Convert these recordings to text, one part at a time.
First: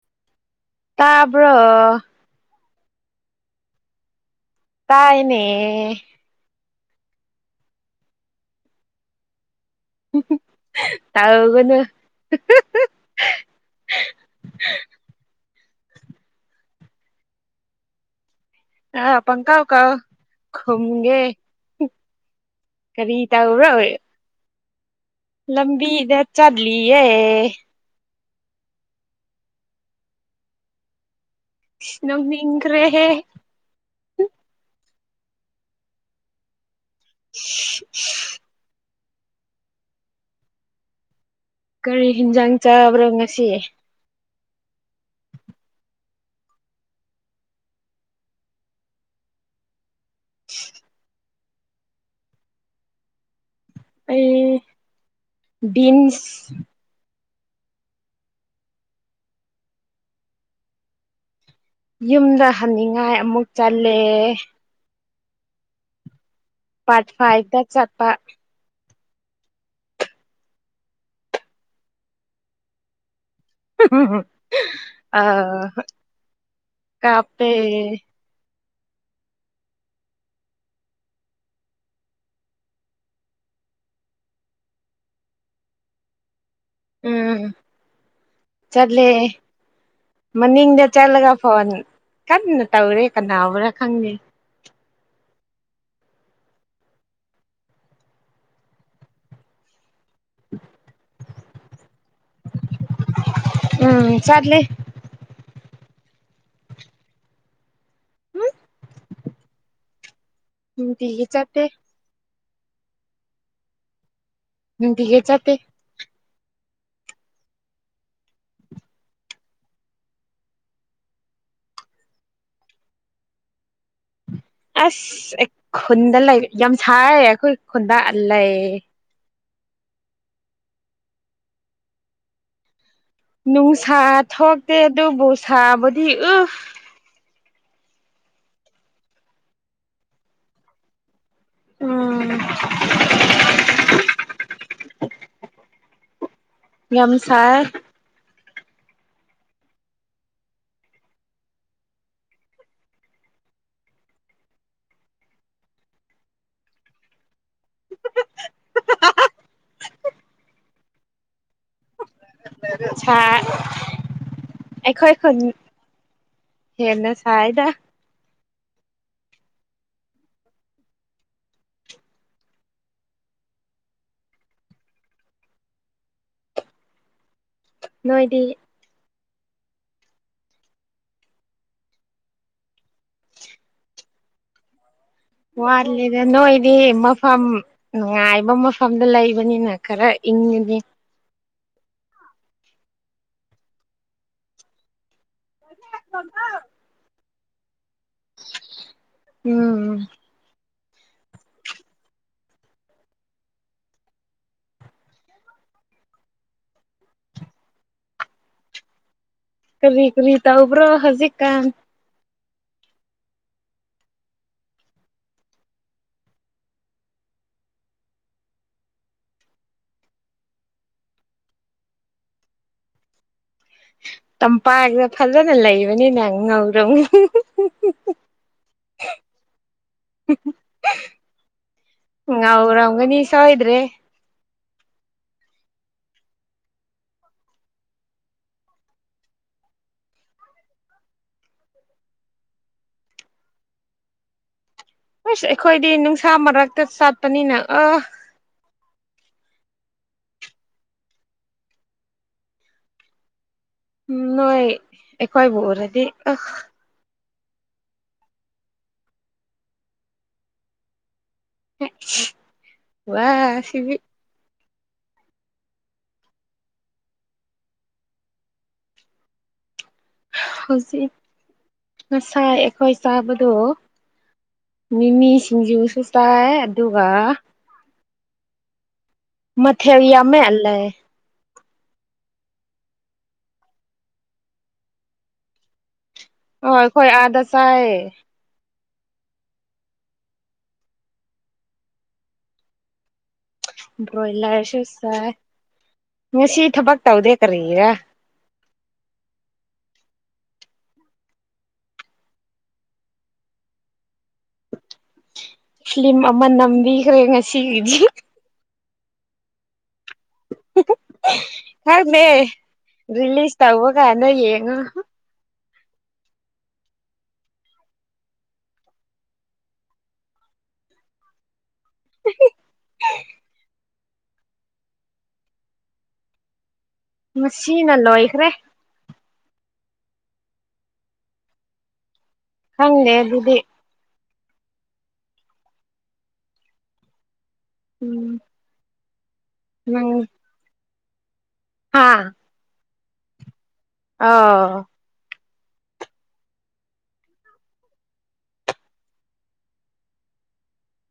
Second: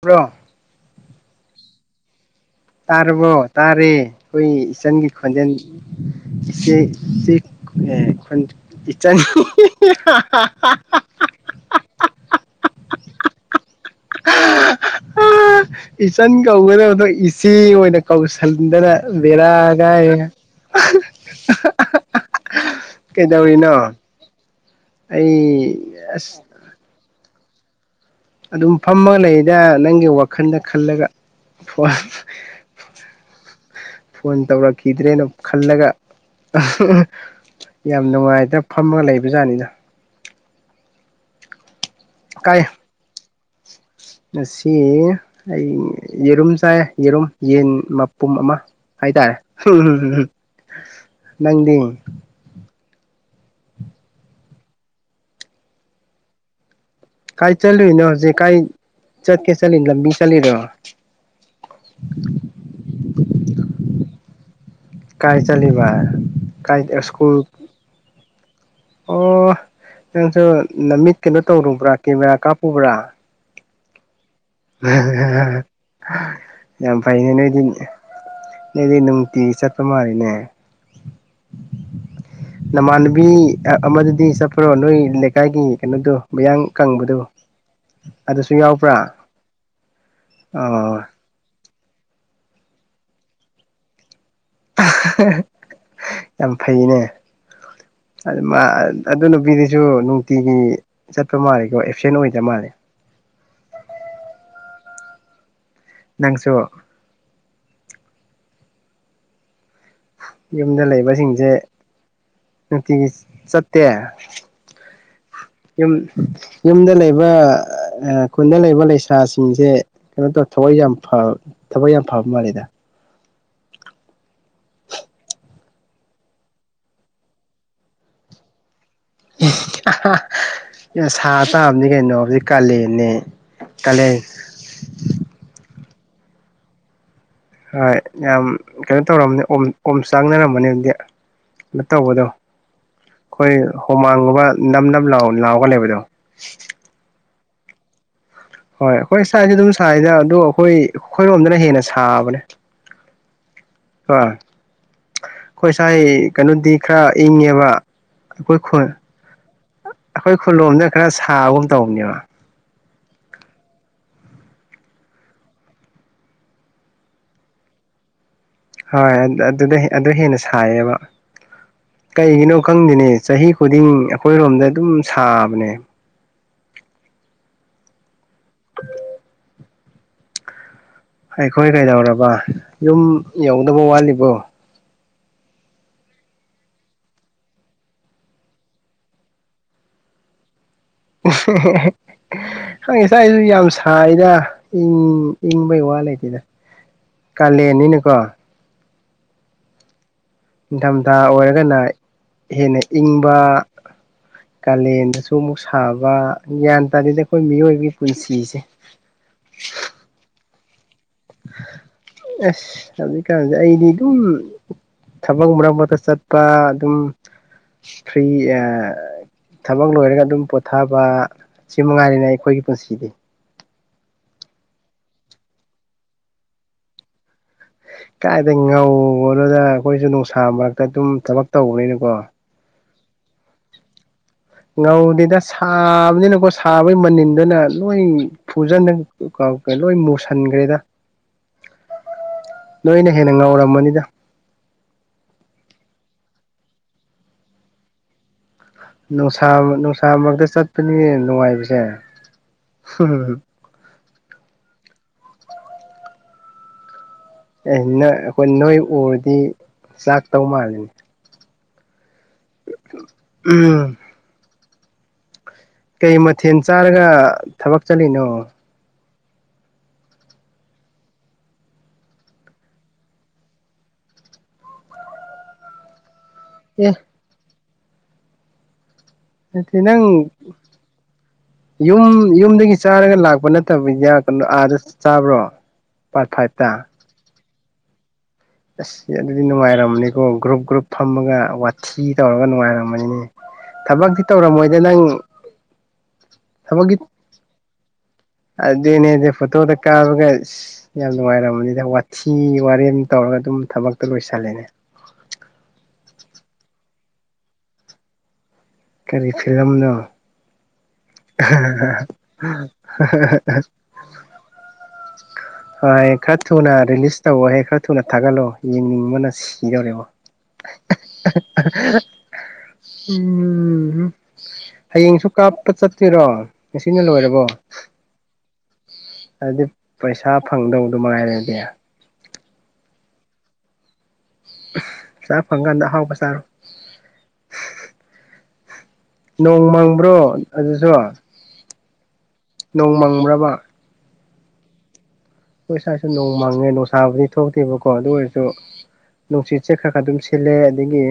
Bro ꯇꯥꯕ꯭ꯔꯣ? ꯇꯥꯔꯕꯣ ꯇꯥꯔꯦ ꯑꯩꯈꯣꯏ ꯏꯆꯟꯒꯤ ꯇꯥꯏꯅꯦ ꯈꯣꯟꯖꯦꯜ ꯏꯆꯦ ꯆꯤꯛ ꯑꯦ ꯈꯣꯟ ꯏꯆꯟ ꯇꯧꯒꯅꯨ ꯏꯆꯟ ꯀꯧꯒꯗꯕꯗ ꯏꯆꯦ ꯑꯣꯏꯅ ꯀꯧꯁꯟꯗꯅ ꯑꯥ ꯕꯦꯔꯥ ꯄꯪꯀꯥꯎ ꯀꯥꯎ ꯒꯥꯏꯍꯦ ꯈꯨꯝꯒꯦ ꯀꯔꯤ ꯇꯧꯔꯣꯏ ꯑꯩ ꯂꯝꯕꯤꯗ ꯑꯁ ꯆꯠꯂꯤꯌꯦ ꯑꯗꯨꯝ ꯐꯝꯃꯒ ꯂꯩꯗ ꯅꯪꯒꯤ ꯋꯥꯈꯜꯗ ꯈꯜꯂꯒ꯫ ꯐꯣꯟ ꯅꯣꯛꯅꯤꯡꯈ꯭ꯔꯦꯍꯦ ꯐꯣꯟ ꯇꯧꯔꯛꯈꯤꯗ꯭ꯔꯦꯅ ꯈꯜꯂꯒ ꯌꯥꯝ ꯅꯨꯡꯉꯥꯏꯗ ꯐꯝꯃꯒ ꯂꯩꯕ ꯖꯥꯠꯅꯤꯗ꯫ ꯀꯔꯤ ꯍꯤꯟꯖꯥꯡ ꯀꯥꯏ ꯆꯥꯕ꯭ꯔꯣ ꯉꯁꯤ? ꯉꯁꯤ ꯑꯩ ꯌꯦꯔꯨꯝ ꯆꯥꯏꯌꯦ ꯌꯦꯔꯨꯝ ꯌꯦꯟ ꯃꯄꯨꯝ ꯑꯃ꯫ ꯍꯥꯏ ꯇꯥꯔꯦ ꯅꯪꯗꯤ? ꯑꯩ ꯕꯤꯟꯁ ꯀꯥꯏ ꯆꯠꯂꯨꯏꯅꯣ ꯍꯧꯖꯤꯛ ꯀꯥꯏ ꯆꯠꯀꯦ ꯆꯠꯂꯤ ꯂꯝꯕꯤ ꯆꯠꯂꯤꯔꯣ ꯌꯨꯝꯗ ꯍꯟꯅꯤꯡꯉꯥꯏ ꯑꯃꯨꯛ ꯆꯜꯂꯦ꯫ ꯀꯥꯏ ꯆꯠꯂꯤꯕ? ꯀꯥꯏ ꯄꯥꯔꯠ ꯁ꯭ꯀꯨꯜ ꯐꯥꯏꯚꯗ ꯆꯠꯄ꯫ ꯑꯣ ꯅꯪꯁꯨ ꯅꯃꯤꯠ ꯀꯩꯅꯣ ꯇꯧꯔꯨꯕ꯭ꯔꯥ ꯀꯦꯃꯦꯔꯥ ꯀꯥꯞꯄꯨꯕ꯭ꯔꯥ? [unintelligible] ꯑ ꯌꯥꯝ ꯐꯩꯅꯦ ꯀꯥꯞꯄꯦ ꯅꯣꯢꯗꯤ ꯅꯪꯗꯤ ꯅꯨꯡꯇꯤ ꯆꯠꯄ ꯃꯥꯜꯂꯤꯅꯦ ꯅꯃꯥꯟꯅꯕꯤ ꯑꯃꯗꯨꯗꯤ ꯆꯠꯄ꯭ꯔꯣ ꯅꯣꯏ ꯂꯩꯀꯥꯏꯒꯤ ꯀꯩꯅꯣꯗꯣ ꯃꯌꯥꯡ ꯀꯪꯕꯗꯨ ꯎꯝ ꯑꯗꯨꯁꯨ ꯌꯥꯎꯕ꯭ꯔꯥ ꯆꯠꯂꯦ ꯃꯅꯤꯡꯗ ꯑꯣ ꯆꯠꯂꯒ ꯐꯣꯟ ꯀꯟꯅ ꯇꯧꯔꯤ ꯀꯅꯥꯕꯨꯔꯥ ꯈꯪꯗꯦ ꯌꯥꯝ ꯐꯩꯅꯦ ꯑꯗꯨ ꯃꯥ ꯑꯗꯨ ꯅꯨꯄꯤꯗꯨꯁꯨ ꯅꯨꯡꯇꯤꯒꯤ ꯆꯠꯄ ꯃꯥꯜꯂꯦꯀꯣ ꯑꯦꯞꯁꯦꯟ ꯑꯣꯏꯗꯕ ꯃꯥꯜꯂꯦ ꯎꯝ ꯆꯠꯂꯦ ꯅꯪꯁꯨ ꯌꯨꯝꯗ ꯅꯨꯡꯇꯤꯒꯤ ꯂꯩꯕꯁꯤꯡꯁꯦ ꯆꯠꯇꯦ ꯅꯨꯡꯇꯤꯒꯤ ꯆꯠꯇꯦ ꯅꯨꯡꯇꯤꯒꯤ ꯆꯠꯇꯦ ꯌꯨꯝ ꯌꯨꯝꯗ ꯂꯩꯕ ꯈꯨꯟꯗ ꯂꯩꯕ ꯂꯩꯁꯥꯁꯤꯡꯁꯦ ꯀꯩꯅꯣ ꯇꯧ ꯊꯕꯛ ꯌꯥꯝ ꯊꯕꯛ ꯌꯥꯝ ꯐꯕ ꯃꯥꯜꯂꯦꯗ ꯑꯁ ꯑꯦ ꯈꯨꯟꯗ ꯂꯩ ꯌꯥꯝ ꯁꯥꯏꯌꯦ ꯑꯩꯈꯣꯏ ꯈꯨꯟꯗ ꯂꯩ ꯁꯥ ꯇꯥꯕꯅꯤ ꯀꯩꯅꯣ ꯍꯧꯖꯤꯛ ꯀꯥꯂꯦꯟꯅꯦ ꯅꯨꯡꯁꯥ ꯀꯥꯂꯦꯟ ꯊꯣꯛꯇꯦ ꯑꯗꯨꯕꯨ ꯁꯥꯕꯨꯗꯤ ꯎꯝ ꯍꯣꯏ ꯌꯥꯝ ꯀꯩꯅꯣ ꯇꯧꯔꯝꯒꯅꯦ ꯑꯣ ꯑꯣꯝ ꯆꯥꯡꯅꯔꯒꯅꯦ ꯑꯗꯨꯗꯤ ꯎꯝ ꯇꯧꯕꯗꯣ ꯑꯩꯈꯣꯏ ꯍꯨꯃꯥꯡꯒꯨꯝꯕ ꯅꯝ ꯅꯝ ꯂꯥꯎ ꯂꯥꯎꯕꯅꯦꯕ ꯗꯨ ꯌꯥꯝ ꯁꯥꯢ ꯍꯣꯏ ꯑꯩꯈꯣꯏ ꯁꯥꯏꯁꯨ ꯑꯗꯨꯝ ꯁꯥꯏꯗ ꯑꯗꯣ ꯑꯩꯈꯣꯏ ꯑꯩꯈꯣꯏꯔꯣꯝꯗꯅ ꯍꯦꯟꯅ ꯁꯥꯕꯅꯦ ꯍꯣꯢ ꯑꯩꯣꯏ ꯁꯥꯏ ꯀꯩꯅꯣꯗꯤ ꯈꯔ ꯏꯪꯉꯦꯕ ꯑꯩꯈꯣꯏ ꯈꯨꯜ ꯑꯩꯈꯣꯏ ꯈꯨꯂꯣꯝꯗ ꯈꯔ ꯁꯥꯕꯒꯨꯝ ꯇꯧꯕꯅꯦꯕ ꯁꯥꯢ ꯑꯩꯈꯣꯏ ꯈꯨꯟ ꯍꯦꯟꯅ ꯁꯥꯏꯗ ꯍꯣꯏ ꯑꯗꯨꯗ ꯑꯗꯨ ꯍꯦꯟꯅ ꯁꯥꯏꯌꯦꯕ ꯀꯩꯒꯤꯅꯣ ꯈꯪꯗꯦꯅꯦ ꯆꯍꯤ ꯈꯨꯗꯤꯡ ꯑꯩꯈꯣꯏꯔꯣꯝꯗ ꯑꯗꯨꯝ ꯁꯥꯕꯅꯦ ꯅꯣꯏꯗꯤ ꯑꯩꯈꯣꯏ ꯀꯩꯗꯧꯔꯕ ꯌꯨꯝ ꯌꯧꯗꯕ ꯋꯥꯠꯂꯤꯕꯣ ꯋꯥꯠꯂꯤꯗ ꯅꯣꯏꯗꯤ ꯃꯐꯝ ꯅꯨꯡꯉꯥꯏꯕ ꯃꯐꯝꯗ ꯂꯩꯕꯅꯤꯅ ꯈꯔ ꯏꯪꯉꯤꯅꯦ ꯑꯩꯈꯣꯢ ꯁꯨꯋꯥꯏꯁꯨ ꯌꯥꯝ ꯁꯥꯏꯗ ꯏꯪꯕꯩ ꯋꯥ ꯂꯩꯇꯦꯗ ꯀꯥꯂꯦꯟꯅꯤꯅꯀꯣ ꯎꯝ ꯅꯤꯡꯊꯝꯊꯥ ꯑꯣꯏꯔꯒꯅ ꯍꯦꯟꯅ ꯏꯪꯕ ꯀꯥꯂꯦꯟꯗꯁꯨ ꯑꯃꯨꯛ ꯁꯥꯕ ꯒ꯭ꯌꯥꯟ ꯇꯥꯗꯦꯗ ꯑꯩꯈꯣꯏ ꯃꯤꯑꯣꯏꯕꯒꯤ ꯄꯨꯟꯁꯤꯁꯦ ꯀꯔꯤ ꯀꯔꯤ ꯇꯧꯕ꯭ꯔꯣ ꯍꯧꯖꯤꯛꯒꯥꯟ ꯑꯩꯁ ꯍꯧꯖꯤꯛꯀꯥꯟꯁꯦ ꯑꯩꯗꯤ ꯑꯗꯨꯝ ꯊꯕꯛ ꯃꯔꯛ ꯃꯔꯛꯇ ꯆꯠꯄ ꯑꯗꯨꯝ ꯐ꯭ꯔꯤ ꯊꯕꯛ ꯂꯣꯏꯔꯒ ꯑꯗꯨꯝ ꯄꯣꯊꯥꯕ ꯁꯤ ꯃꯉꯥꯏꯔꯦꯅꯦ ꯑꯩꯈꯣꯏꯒꯤ ꯄꯨꯟꯁꯤꯗꯤ ꯇꯝꯄꯥꯛꯗ ꯐꯖꯅ ꯂꯩꯕꯅꯤꯅ ꯉꯧꯔꯥ ꯀꯥꯏꯗꯩ ꯉꯧꯕꯅꯣꯗ ꯑꯩꯈꯣꯏꯁꯨ ꯅꯨꯡꯁꯥ ꯃꯔꯛꯇ ꯑꯗꯨꯝ ꯊꯕꯛ ꯇꯧꯕꯅꯤꯅꯀꯣ ꯉꯧꯔꯝꯒꯅꯤ ꯁꯣꯢꯗꯔꯦ ꯉꯧꯗꯦꯗ ꯁꯥꯕꯅꯤꯅꯀꯣ ꯁꯥꯕꯩ ꯃꯅꯤꯟꯗꯨꯅ ꯅꯣꯏ ꯐꯨꯖꯟꯅ ꯂꯣꯏ ꯃꯨꯁꯤꯟꯈ꯭ꯔꯦꯗ [unintelligible] ꯅꯣꯏꯅ ꯍꯦꯟꯅ ꯉꯥꯎꯔꯝꯃꯅꯤꯗ ꯑꯁ ꯑꯩꯈꯣꯏꯗꯤ ꯅꯨꯡꯁꯥ ꯃꯔꯛꯇ ꯆꯠꯄꯅꯤꯅ ꯑꯥ ꯅꯨꯡꯁꯥ ꯅꯨꯡꯁꯥ ꯃꯔꯛꯇ ꯆꯠꯄꯅꯤꯅꯦ ꯅꯨꯡꯉꯥꯏꯔꯤꯁꯦ ꯍꯨꯝ ꯅꯣꯏ ꯑꯩꯈꯣꯏꯕꯨ ꯎꯔꯗꯤ ꯑ ꯑꯦ ꯅ ꯑꯩꯈꯣꯏ ꯅꯣꯏ ꯎꯔꯗꯤ ꯆꯥꯛꯇꯧ ꯃꯥꯜꯂꯤ ꯎꯝ ꯋꯥꯁꯤꯕꯤ ꯀꯩ ꯃꯊꯦꯜ ꯆꯥꯔꯒ ꯊꯕꯛ ꯆꯠꯂꯤꯅꯣ ꯍꯧꯖꯤꯛ ꯉꯁꯥꯏ ꯑꯩꯈꯣꯏ ꯆꯥꯕꯗꯣ ꯃꯤꯃꯤ ꯁꯤꯡꯖꯨꯁꯨ ꯆꯥꯏ ꯑꯦ ꯑꯗꯨꯒ ꯅꯠꯇ ꯃꯊꯦꯜ ꯅꯪ ꯌꯥꯝꯃꯦ ꯂꯩ ꯌꯨꯝ ꯌꯨꯝꯗꯒꯤ ꯆꯥꯔꯒ ꯂꯥꯛꯄ ꯅꯠꯇꯕꯗ ꯀꯩꯅꯣ ꯑꯥꯗ ꯆꯥꯕ꯭ꯔꯣ ꯄꯔ ꯐꯥꯏꯇ ꯍꯣꯏ ꯑꯥꯗ ꯆꯥꯏ ꯑꯁ ꯑꯗꯨꯗꯤ ꯅꯨꯡꯉꯥꯏꯔꯝꯃꯅꯤꯀꯣ ꯒ꯭ꯔꯨꯞ ꯒ꯭ꯔꯨꯞ ꯐꯝꯃꯒ ꯋꯥꯊꯤ ꯇꯧꯔꯒ ꯅꯨꯡꯉꯥꯏꯔꯃꯅꯤꯅꯦ ꯕ꯭ꯔꯣꯏꯂꯔ ꯁꯨ ꯆꯥꯏ ꯉꯁꯤ ꯊꯕꯛ ꯇꯧꯗꯦ ꯀꯔꯤꯒꯤꯔ ꯑꯗꯨꯗꯦꯅꯦꯗꯦ ꯐꯇꯣꯗ ꯀꯕꯒ ꯌꯥꯝ ꯅꯨꯡꯉꯥꯏꯔꯃꯅꯤꯗ ꯋꯥꯊꯤ ꯋꯥꯔꯦꯝ ꯇꯧꯔꯒ ꯑꯗꯨꯝ ꯊꯕꯛꯇ ꯂꯣꯏꯁꯜꯂꯦ ꯐꯤꯂꯤꯝ ꯑꯃ ꯅꯝꯕꯤꯈ꯭ꯔꯦ ꯉꯁꯤꯒꯤꯗꯤ ꯀꯔꯤ ꯐꯤꯂꯝꯅꯣ [unintelligible] ꯈꯪꯗꯦ ꯔꯤꯂꯤꯁ ꯇꯧꯕ ꯀꯥꯟꯗ ꯌꯦꯡꯉꯣ ꯍꯣꯏ ꯈꯔ ꯊꯨꯅ ꯔꯤꯂꯤꯁ ꯇꯧꯋꯣꯌꯦ ꯈꯔ ꯊꯨꯅ ꯊꯥꯒꯠꯂꯣ ꯌꯦꯡꯅꯤꯡꯕꯅ ꯁꯤ ꯏꯖꯅꯦꯕꯣ ꯎꯝ ꯎꯝꯝ ꯍꯌꯦꯡꯁꯨ ꯀꯥꯞꯄ ꯆꯠꯇꯔꯣ ꯉꯁꯤꯅ ꯂꯣꯏꯔꯕꯣ ꯍꯜ ꯂꯣꯢ ꯈꯔꯦ ꯍꯥꯏꯗꯤ ꯄꯩꯁꯥ ꯐꯪꯗꯧꯗꯨꯉꯥꯏꯔꯦꯗꯤ ꯈꯪꯗꯦ ꯑꯗꯨꯗꯤ ꯆꯥꯛ ꯐꯪꯀꯥꯟꯗ ꯑꯍꯥꯎꯕ ꯆꯥꯔꯣ ꯎꯝ ꯅꯣꯡ ꯃꯪꯕ꯭ꯔꯣ ꯑꯗꯨꯁꯨ ꯑꯥ ꯅꯣꯡꯃꯪꯕꯔ ꯕ ꯑꯥ ꯑꯩꯈꯣꯏ ꯁꯥꯏꯁꯨ ꯅꯣꯡ ꯃꯪꯉꯦ ꯅꯨꯡꯁꯥꯕꯨꯗꯤ ꯊꯣꯛꯇꯦꯕꯀꯣ ꯑꯗꯨ ꯑꯣꯏꯔꯁꯨ ꯅꯨꯡꯁꯤꯠ ꯆꯦ ꯈꯔ ꯈꯔ ꯑꯗꯨꯝ ꯁꯤꯜꯂꯦ ꯑꯗꯒꯤ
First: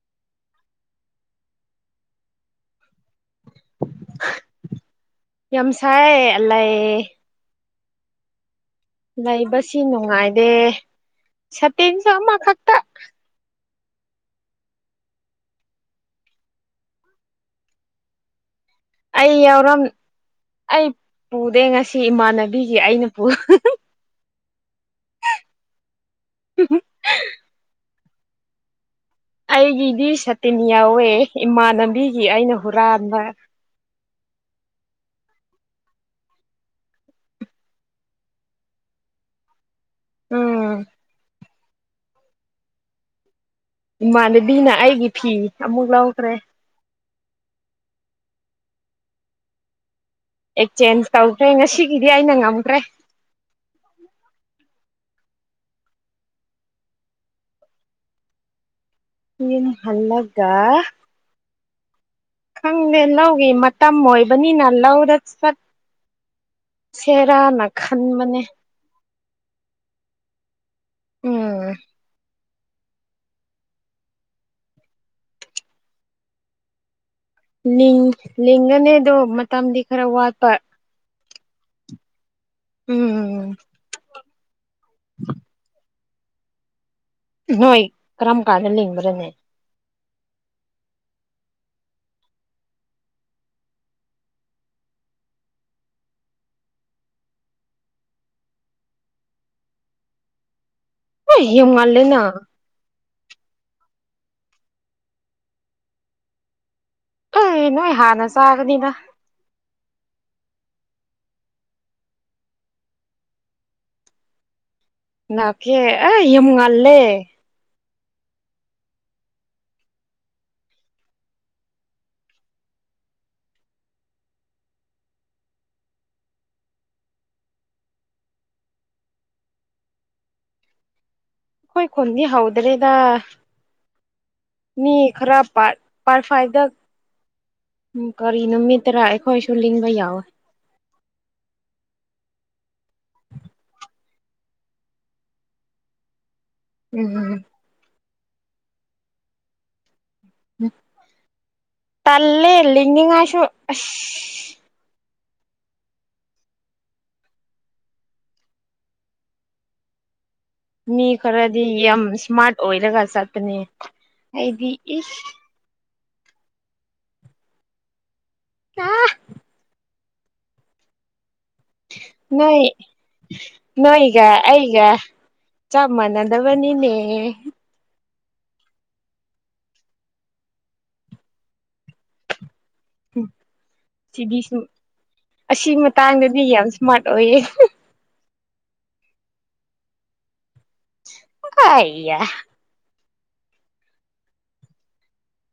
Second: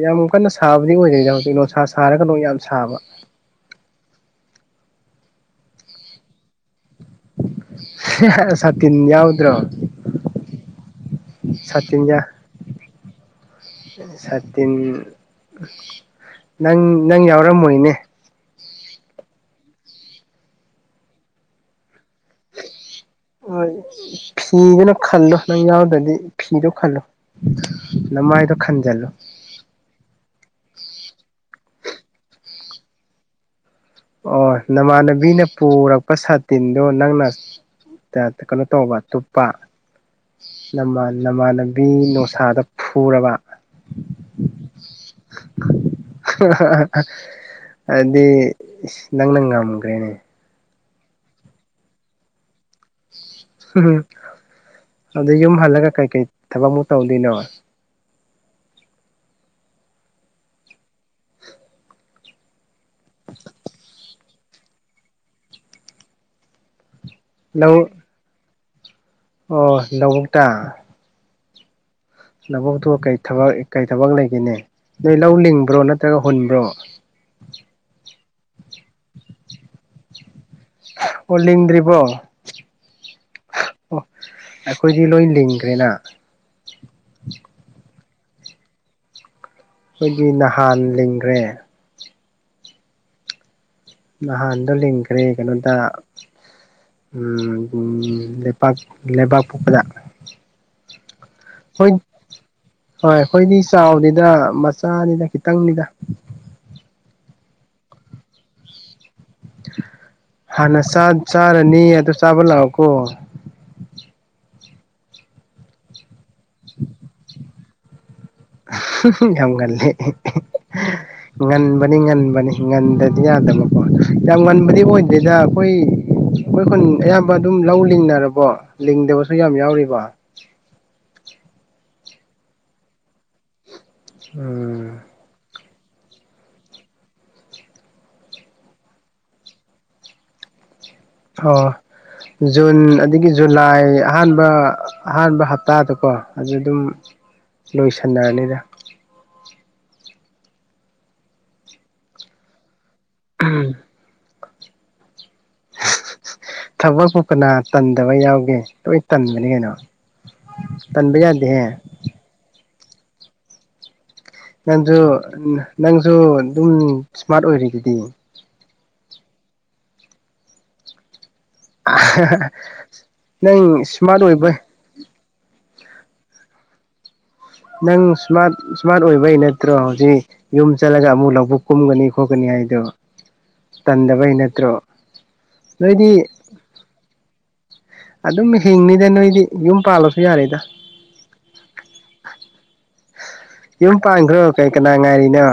ꯌꯥꯝ ꯀꯟꯅ ꯁꯥꯕꯗꯤ ꯑꯣꯏꯗꯔꯤꯗ ꯍꯧꯖꯤꯛ ꯅꯣꯟꯁꯥ ꯁꯥꯔꯒ ꯂ ꯌꯥꯝ ꯁꯥꯕ ꯌꯥꯝ ꯁꯥꯏ ꯑꯂꯩ ꯁꯥꯠ ꯂꯩꯕꯁꯤ ꯅꯨꯡꯉꯥꯏꯗꯦ ꯁꯇꯤꯟꯁꯨ ꯁꯥꯇꯤꯟ ꯑꯃꯈꯛꯇ ꯁꯥꯇꯤꯟ ꯅꯪ ꯅꯪ ꯌꯥꯎꯔꯝꯃꯣꯏꯅꯦ ꯑꯩ ꯌꯥꯎꯔꯝ ꯑꯩ ꯄꯨꯗꯦ ꯉꯁꯤ ꯏꯃꯥꯟꯅꯕꯤꯒꯤ ꯑꯩꯅ ꯄꯨ ꯍꯣꯏ ꯐꯤꯗꯨꯅ ꯈꯜꯂꯣ ꯅꯪ ꯌꯥꯎꯗ꯭ꯔꯗꯤ ꯐꯤꯗꯣ ꯈꯜꯂꯣ ꯅꯃꯥꯏꯗꯨ ꯈꯟꯖꯜꯂꯨ ꯑꯩꯒꯤꯗꯤ ꯁꯥꯇꯤꯟ ꯌꯥꯎꯋꯦ ꯏꯃꯥꯟꯅꯕꯤꯒꯤ ꯑꯩꯅ ꯍꯨꯔꯥꯟꯕ ꯑꯣ ꯅꯃꯥꯟꯅꯕꯤꯅ ꯄꯨꯔꯛꯄ ꯁꯥꯇꯤꯟꯗꯣ ꯅꯪꯅ ꯀꯩꯅꯣ ꯇꯧꯕ ꯇꯨꯞꯄ ꯎꯝ ꯅꯃꯥꯟꯅꯕꯤ ꯅꯨꯡꯁꯥꯗ ꯐꯨꯔꯕ ꯏꯃꯥꯅꯕꯤꯅ ꯑꯩꯒꯤ ꯐꯤ ꯑꯃꯨꯛ ꯂꯧꯈ꯭ꯔꯦ ꯑꯗꯨꯗꯤ ꯅꯪꯅ ꯉꯝꯈ꯭ꯔꯦꯅꯦ ꯑꯦꯛ ꯆꯦꯟꯖ ꯇꯧꯗ꯭ꯔꯦ ꯉꯁꯤꯒꯤꯗꯤ ꯑꯩꯅ ꯉꯝꯈ꯭ꯔꯦ ꯎꯝ ꯑꯗꯨ ꯌꯨꯝ ꯍꯜꯂꯒ ꯀꯩꯀꯩ ꯊꯕꯛꯃꯨꯛ ꯇꯧꯗꯣꯏꯅꯣ ꯌꯨꯝ ꯍꯥꯜꯂꯒ ꯈꯪꯗꯦ ꯂꯧꯒꯤ ꯃꯇꯝ ꯑꯣꯏꯕꯅꯤꯅ ꯂꯧꯗ ꯆꯠ ꯁꯦꯔꯥꯟꯅꯥ ꯂꯧ ꯈꯥꯟꯕꯅꯦ ꯑꯣ ꯂꯧꯕꯣꯛꯇ ꯎꯝ ꯂꯧꯕꯛꯇꯨ ꯀꯩ ꯊꯕꯛ ꯀꯩ ꯊꯕꯛ ꯂꯩꯒꯦꯅꯦ ꯅꯣꯏ ꯂꯧ ꯂꯤꯡꯕ꯭ꯔꯣ ꯅꯠꯇ꯭ꯔꯒ ꯍꯨꯟꯕ꯭ꯔꯣ ꯂꯤꯡꯒꯅꯤꯗꯣ ꯃꯇꯝꯗꯤ ꯈꯔ ꯋꯥꯠꯄ ꯑꯣ ꯂꯤꯡꯗ꯭ꯔꯤꯕꯣ ꯑꯣ ꯎꯝ ꯑꯩꯈꯣꯏꯗꯤ ꯂꯣꯏ ꯂꯤꯡꯈ꯭ꯔꯦꯅ ꯅꯣꯏ ꯀꯔꯝ ꯀꯥꯟꯗ ꯂꯤꯡꯕ꯭ꯔꯅꯦ ꯑꯩꯈꯣꯏꯒꯤ ꯅꯍꯥꯟ ꯂꯤꯡꯈ꯭ꯔꯦ ꯅꯍꯥꯟꯗꯣ ꯂꯤꯡꯈ꯭ꯔꯦ ꯀꯩꯅꯣꯗ ꯑꯝ ꯂꯩꯕꯥꯛ ꯂꯩꯕꯥꯛ ꯄꯣꯛꯄꯗ ꯑꯦ ꯌꯥꯝ ꯍꯣꯏ ꯉꯜꯂꯦꯅ ꯍꯣꯏ ꯑꯩꯈꯣꯏꯗꯤ ꯆꯥꯎꯗꯦꯗ ꯃꯆꯥꯅꯤꯗ ꯈꯤꯇꯪꯅꯤꯗ ꯑꯩ ꯅꯣꯏ ꯍꯥꯟꯅ ꯆꯥꯒꯅꯤꯗ ꯍꯥꯟꯅ ꯆꯥꯔꯅꯤ ꯑꯗꯨ ꯆꯥꯕ ꯂꯥꯛꯎꯨ ꯀꯣ ꯉꯥꯛꯑꯦ ꯌꯥꯝ ꯉꯜꯂꯦ ꯌꯥꯝ ꯉꯜꯂꯦ ꯉꯟꯕꯅꯤ ꯉꯟꯕꯅꯤ ꯉꯟꯗꯗꯤ ꯌꯥꯗꯕꯀꯣ ꯌꯥꯝ ꯉꯟꯕꯗꯤ ꯑꯣꯏꯗꯦꯗ ꯑꯩꯈꯣꯏ ꯑꯩꯈꯣꯏ ꯈꯨꯟ ꯑꯌꯥꯝꯕ ꯑꯗꯨꯝ ꯂꯧ ꯂꯤꯡꯅꯔꯕꯣ ꯂꯤꯡꯗꯕꯁꯨ ꯌꯥꯝ ꯌꯥꯎꯔꯤꯕꯣ ꯑꯩꯈꯣꯏ ꯈꯨꯟꯗꯤ ꯍꯧꯗ꯭ꯔꯤꯗ ꯃꯤ ꯎꯝ ꯈꯔ ꯄꯥꯛ ꯄꯥꯔꯠ ꯐꯥꯏꯚꯗ ꯎ ꯀꯔꯤ ꯅꯨꯃꯤꯠꯇꯔꯥ ꯑꯩꯈꯣꯏꯁꯨ ꯂꯤꯡꯕ ꯌꯥꯎꯋꯦ ꯑꯣ ꯖꯨꯟ ꯑꯗꯒꯤ ꯖꯨꯂꯥꯏ ꯑꯍꯥꯟꯕ ꯑꯍꯥꯟꯕ ꯍꯞꯇꯥꯗꯀꯣ ꯖꯨꯟ ꯑꯗꯨꯝ ꯎꯝ ꯂꯣꯏꯁꯟꯅꯔꯅꯤꯗ ꯇꯜꯂꯦ ꯂꯤꯡꯅꯤꯉꯥꯢꯁꯨ ꯊꯕꯛ ꯄꯨ ꯀꯅꯥ ꯇꯟꯗꯕ ꯌꯥꯎꯒꯦ ꯂꯣꯏ ꯇꯟꯕꯅꯤ ꯀꯩꯅꯣ ꯃꯤ ꯇꯟꯕ ꯈꯔꯗꯤ ꯌꯥꯗꯦꯍꯦ ꯌꯥꯝ ꯏꯁꯃꯥꯔꯠ ꯑꯣꯏꯔꯒ ꯆꯠꯄꯅꯦ ꯑꯩꯗꯤ ꯅꯪꯁꯨ ꯏꯁ ꯅꯪꯁꯨ ꯑꯗꯨꯝ ꯏꯁꯃꯥꯔꯠ ꯑꯣꯏꯔꯤꯗꯨꯗꯤ ꯑ [unintelligible] ꯅꯣꯏ ꯅꯪ ꯏꯁꯃꯥꯔꯠ ꯅꯣꯏꯒ ꯑꯣꯏꯕ ꯑꯩꯒ ꯆꯞ ꯃꯥꯟꯅꯗꯕꯅꯤꯅꯦ ꯅꯪ ꯏꯁꯃꯥꯔꯠ ꯏꯁꯃꯥꯔꯠ ꯑꯣꯏꯕꯩ ꯅꯠꯇ꯭ꯔꯣ ꯍꯧꯖꯤꯛ ꯌꯨꯝ ꯆꯠꯂꯒ ꯑꯃꯨꯛ ꯂꯧꯕꯨꯛ ꯀꯨꯝꯒꯅꯤ ꯈꯣꯠꯀꯅꯤ ꯍꯥꯏꯗꯣ ꯇꯟꯗꯕꯩ ꯁꯤꯗꯤ ꯁꯨꯝ ꯅꯠꯇ꯭ꯔꯣ ꯑꯁꯤ ꯅꯣꯏꯗꯤ ꯃꯇꯥꯡꯗꯗꯤ ꯌꯥꯝ ꯏꯁ꯭ꯃꯥꯔꯠ ꯑꯣꯏꯌꯦ ꯑꯗꯨꯝ ꯍꯤꯡꯅꯤꯗ ꯅꯣꯏꯗꯤ ꯌꯨꯝ ꯄꯥꯜꯂꯁꯨ ꯌꯥꯔꯦꯗ ꯑꯩꯌꯥ ꯌꯨꯝ ꯄꯥꯟꯈ꯭ꯔꯣ ꯀꯩ ꯀꯅꯥ ꯉꯥꯏꯔꯤꯅꯣ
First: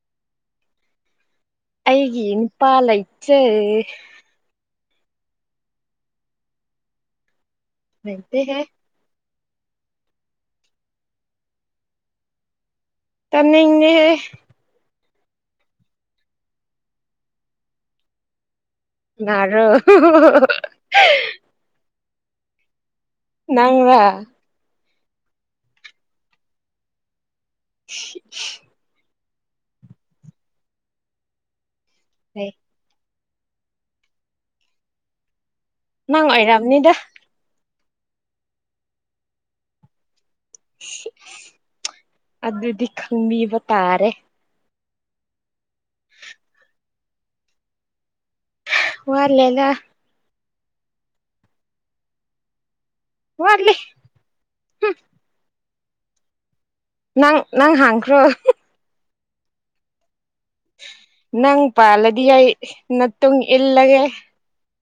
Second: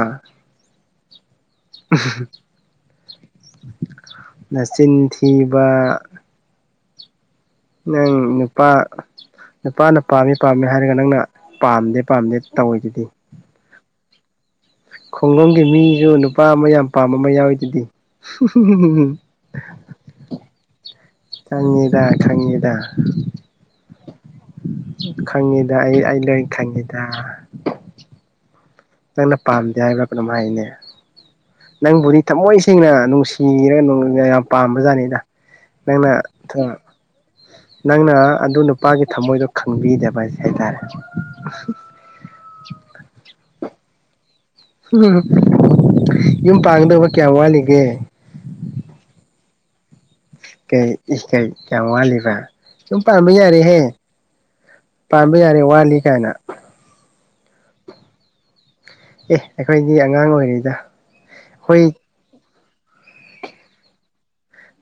ꯑꯩꯒꯤ ꯅꯨꯄꯥ ꯂꯩꯇ꯭ꯔꯦ ꯅꯆꯤꯟ ꯊꯤꯕ ꯅꯪ ꯂꯩꯇꯦꯍꯦ ꯅꯨꯄꯥ ꯅꯨꯄꯥꯅ ꯄꯥꯝꯃꯦ ꯄꯥꯝꯃꯦ ꯍꯥꯏꯔꯒ ꯅꯪꯅ ꯄꯥꯝꯗꯦ ꯄꯥꯝꯗꯦ ꯇꯧꯔꯤꯗꯨꯗꯤ ꯇꯥꯅꯤꯡꯗꯦꯍꯦ ꯈꯨꯡꯒꯪꯒꯤ ꯃꯤꯁꯨ ꯅꯨꯄꯥ ꯑꯃ ꯌꯥꯝ ꯄꯥꯝꯕ ꯑꯃ ꯌꯥꯎꯔꯤꯗꯨꯗꯤ ꯀꯅꯥꯔꯣ ꯈꯪꯉꯤꯗ ꯈꯪꯉꯤꯗ ꯅꯪꯔꯥ ꯈꯪꯉꯤꯗ ꯑꯩ ꯑꯩ ꯂꯣꯏ ꯈꯪꯉꯤꯗ [inaudible] ꯅꯪꯅ ꯄꯥꯝꯗꯦ ꯍꯥꯏꯕ ꯀꯔꯥꯝ ꯍꯥꯏꯅꯤ ꯅꯪꯕꯨꯗꯤ ꯊꯃꯣꯏ ꯁꯦꯡꯅ ꯅꯨꯡꯁꯤꯔꯒ ꯌꯥꯝ ꯄꯥꯝꯕ ꯖꯥꯠꯅꯤꯗ ꯅꯪꯅ ꯅꯪ ꯊꯣꯡ ꯑꯣꯏꯔꯝꯅꯤꯗ ꯅꯪꯅ ꯑꯗꯨ ꯅꯨꯄꯥꯒꯤ ꯊꯝꯃꯣꯏꯗꯣ ꯈꯪꯕꯤꯗꯕ ꯍꯥꯏꯁꯦ ꯍꯥꯏꯇꯥꯔꯦ ꯑꯗꯨꯗꯤ ꯈꯪꯕꯤꯕ ꯇꯥꯔꯦ ꯌꯨꯝ ꯄꯥꯡꯒꯗꯕ ꯀꯌꯥꯝ ꯋꯥꯠꯂꯤꯒꯦ ꯋꯥꯠꯂꯤꯗ ꯀꯩ ꯀꯩ ꯌꯥꯝ ꯋꯥꯠꯂꯤꯕ ꯌꯨꯝ ꯄꯥꯟꯕꯤꯕ ꯋꯥꯠꯂꯤ ꯌꯥꯔꯦꯍꯦ ꯄꯥꯟꯕ ꯌꯥꯔꯦ ꯋꯥꯠꯂꯤ ꯀꯥꯏꯅ ꯅꯪ ꯅꯪ ꯍꯥꯟꯈ꯭ꯔꯣ ꯑꯦ ꯑꯩꯈꯣꯏꯗꯤ ꯑꯉꯥꯡ ꯑꯣꯏꯔꯤ ꯅꯪ ꯄꯥꯜꯂꯗꯤ ꯅꯇꯨꯡ ꯏꯜꯂꯒꯦ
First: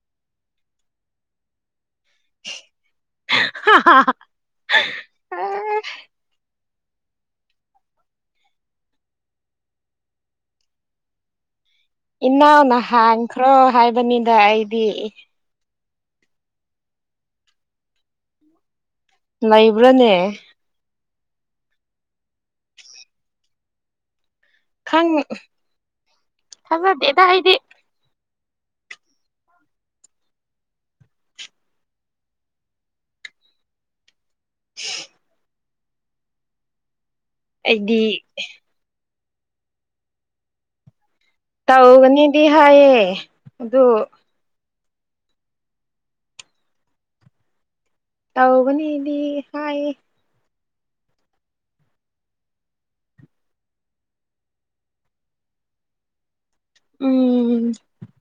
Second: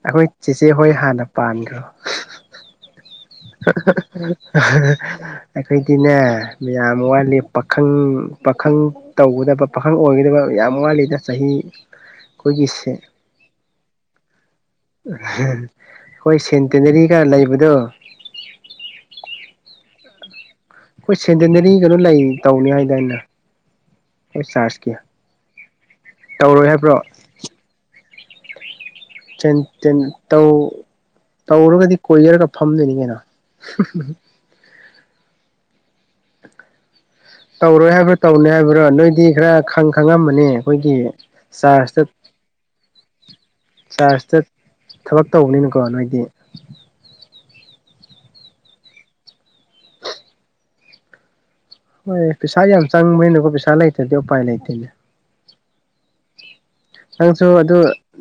ꯑꯩꯈꯣꯏ ꯆꯦꯆꯦ ꯍꯣꯏ ꯍꯥꯟꯅ ꯄꯥꯟꯈ꯭ꯔꯣ ꯑꯩꯈꯣꯏꯗꯤꯅꯦ ꯌꯥꯝ ꯋꯥꯠꯂꯤ ꯄꯥꯈꯪ ꯄꯥꯈꯪ ꯇꯧꯒꯗꯕ ꯄꯥꯈꯪ ꯑꯣꯏꯒꯗꯕ ꯌꯥꯝ ꯋꯥꯠꯂꯤꯗ ꯆꯍꯤ ꯑꯩꯈꯣꯏꯒꯤ ꯏꯅꯥꯎꯅ ꯍꯥꯟꯈ꯭ꯔꯣ ꯍꯥꯏꯕꯅꯤꯗ ꯑꯩ ꯍꯣꯏ ꯁꯦꯟꯇꯦꯅꯔꯤꯒ ꯂꯩꯕꯗꯣ ꯂꯩꯕ꯭ꯔꯣꯅꯦ ꯑꯩꯈꯣꯏ ꯁꯦꯟꯇꯦꯅꯔꯤ ꯀꯩꯅꯣ ꯂꯩ ꯇꯧꯅꯤ ꯍꯥꯏꯗꯥꯢꯅꯦ ꯆꯥꯔ ꯈꯪ ꯍꯥꯏꯕ꯭ꯔꯣ ꯊꯖꯗꯦꯗ ꯑꯩꯗꯤ ꯇꯧ ꯇꯧꯔꯒꯗꯤ ꯀꯣꯏꯔꯒ ꯐꯝꯗꯣꯏꯅꯤ ꯀꯩꯅꯣ ꯍ [inaudible] ꯇꯧꯔꯣꯏ ꯑꯩꯗꯤ ꯍꯥꯏꯕ꯭ꯔꯣ ꯇꯧꯅꯤ ꯍꯥꯏꯕ꯭ꯔꯣ ꯅꯣꯏꯗꯤ ꯈꯔ ꯈꯪ ꯈꯪꯉꯃꯅꯤ ꯑꯩꯈꯣꯏꯒꯤ ꯆꯥꯔꯖꯇ ꯇꯧꯒꯅꯤꯗꯤ ꯍꯥꯏꯌꯦ ꯑꯗꯨ ꯆꯠ ꯊꯕꯛ ꯇꯧꯕꯅꯤꯅꯀꯣ ꯅꯣꯏꯗꯤ ꯇꯧꯒꯅꯤꯗꯤ ꯍꯥꯏꯌꯦ ꯍꯣꯏ ꯄꯩꯁꯥ ꯌꯥꯝ ꯆꯪꯕꯅꯤꯅꯀꯣ ꯄꯩꯁꯥ ꯂꯩꯇ꯭ꯔꯗꯤ ꯎꯄꯥꯏ ꯂꯩꯇꯦ ꯍ [unintelligible] ꯁꯨ ꯎꯝ ꯑꯗꯨ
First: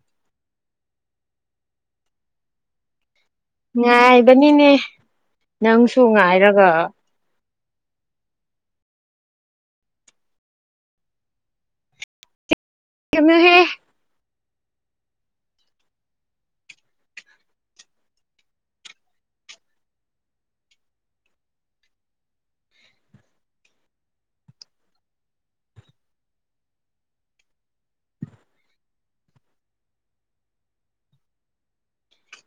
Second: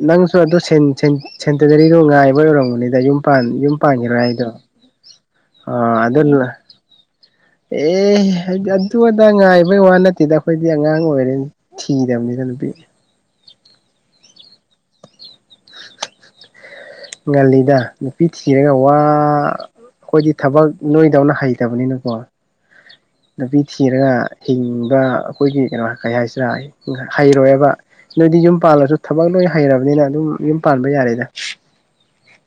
ꯅꯪꯁꯨ ꯑꯗꯨ ꯁꯦꯟ ꯁꯦꯟ ꯁꯦꯟꯇꯗꯔꯤꯗꯣ ꯉꯥꯏꯕ ꯑꯣꯏꯔꯝꯒꯅꯤꯗ ꯌꯨꯝ ꯌꯨꯝ ꯄꯥꯟꯈꯤꯔꯣꯢ ꯍꯥꯏꯗꯣ ꯉꯥꯏꯕꯅꯤꯅꯦ ꯑꯥ ꯅꯪꯁꯨ ꯑꯗꯨꯅ ꯉꯥꯏꯔꯒ ꯑꯦ ꯍꯥꯏꯗꯤ ꯑꯗꯨ ꯑꯗꯥ ꯉꯥꯏꯕꯩ ꯋꯥ ꯅꯠꯇꯦꯗ ꯑꯩꯈꯣꯏꯗꯤ ꯑꯉꯥꯡ ꯑꯣꯏꯔꯤ ꯊꯤꯗꯝꯅꯤꯗ ꯅꯨꯄꯤ ꯀꯩꯝꯅꯍꯦ ꯉꯜꯂꯤꯗ ꯅꯨꯄꯤ ꯊꯤꯔꯒ ꯋꯥ ꯑꯩꯈꯣꯏꯗꯤ ꯊꯕꯛ ꯅꯣꯏꯗꯧꯅ ꯍꯩꯇꯕꯅꯤꯅꯀꯣ ꯅꯨꯄꯤ ꯊꯤꯔꯒ ꯍꯤꯡꯕ ꯑꯩꯈꯣꯏꯒꯤ ꯀꯩꯅꯣ ꯀꯩ ꯍꯥꯏꯁꯤꯔ ꯍꯩꯔꯣꯏꯕ ꯅꯣꯏꯗꯤ ꯌꯨꯝ ꯄꯥꯜꯂꯁꯨ ꯊꯕꯛ ꯂꯣꯏ ꯍꯩꯔꯕꯅꯤꯅ ꯑꯗꯨꯝ ꯌꯨꯝ ꯄꯥꯟꯕ ꯌꯥꯔꯦꯗ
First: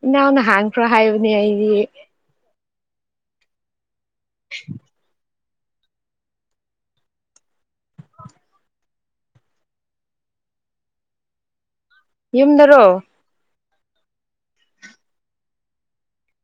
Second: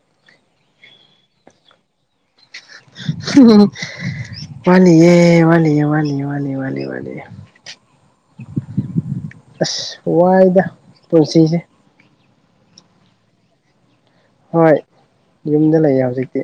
ꯏꯅꯥꯎꯅ ꯍꯥꯟꯈ꯭ꯔꯣ ꯍꯥꯏꯕꯅꯦ ꯑꯩꯗꯤ ꯋꯥꯠꯂꯤꯌꯦ ꯋꯥꯠꯂꯤꯌꯦ ꯋꯥꯠꯂꯤ ꯋꯥꯠꯂꯤ ꯃꯥꯅꯤ ꯃꯥꯅꯤ ꯑꯁ ꯋꯥꯏꯗ ꯄꯨꯟꯁꯤꯁꯦ ꯌꯨꯝꯗꯔꯣ ꯍꯣꯏ ꯌꯨꯝꯗ ꯂꯩꯌꯦ ꯍꯧꯖꯤꯛꯇꯤ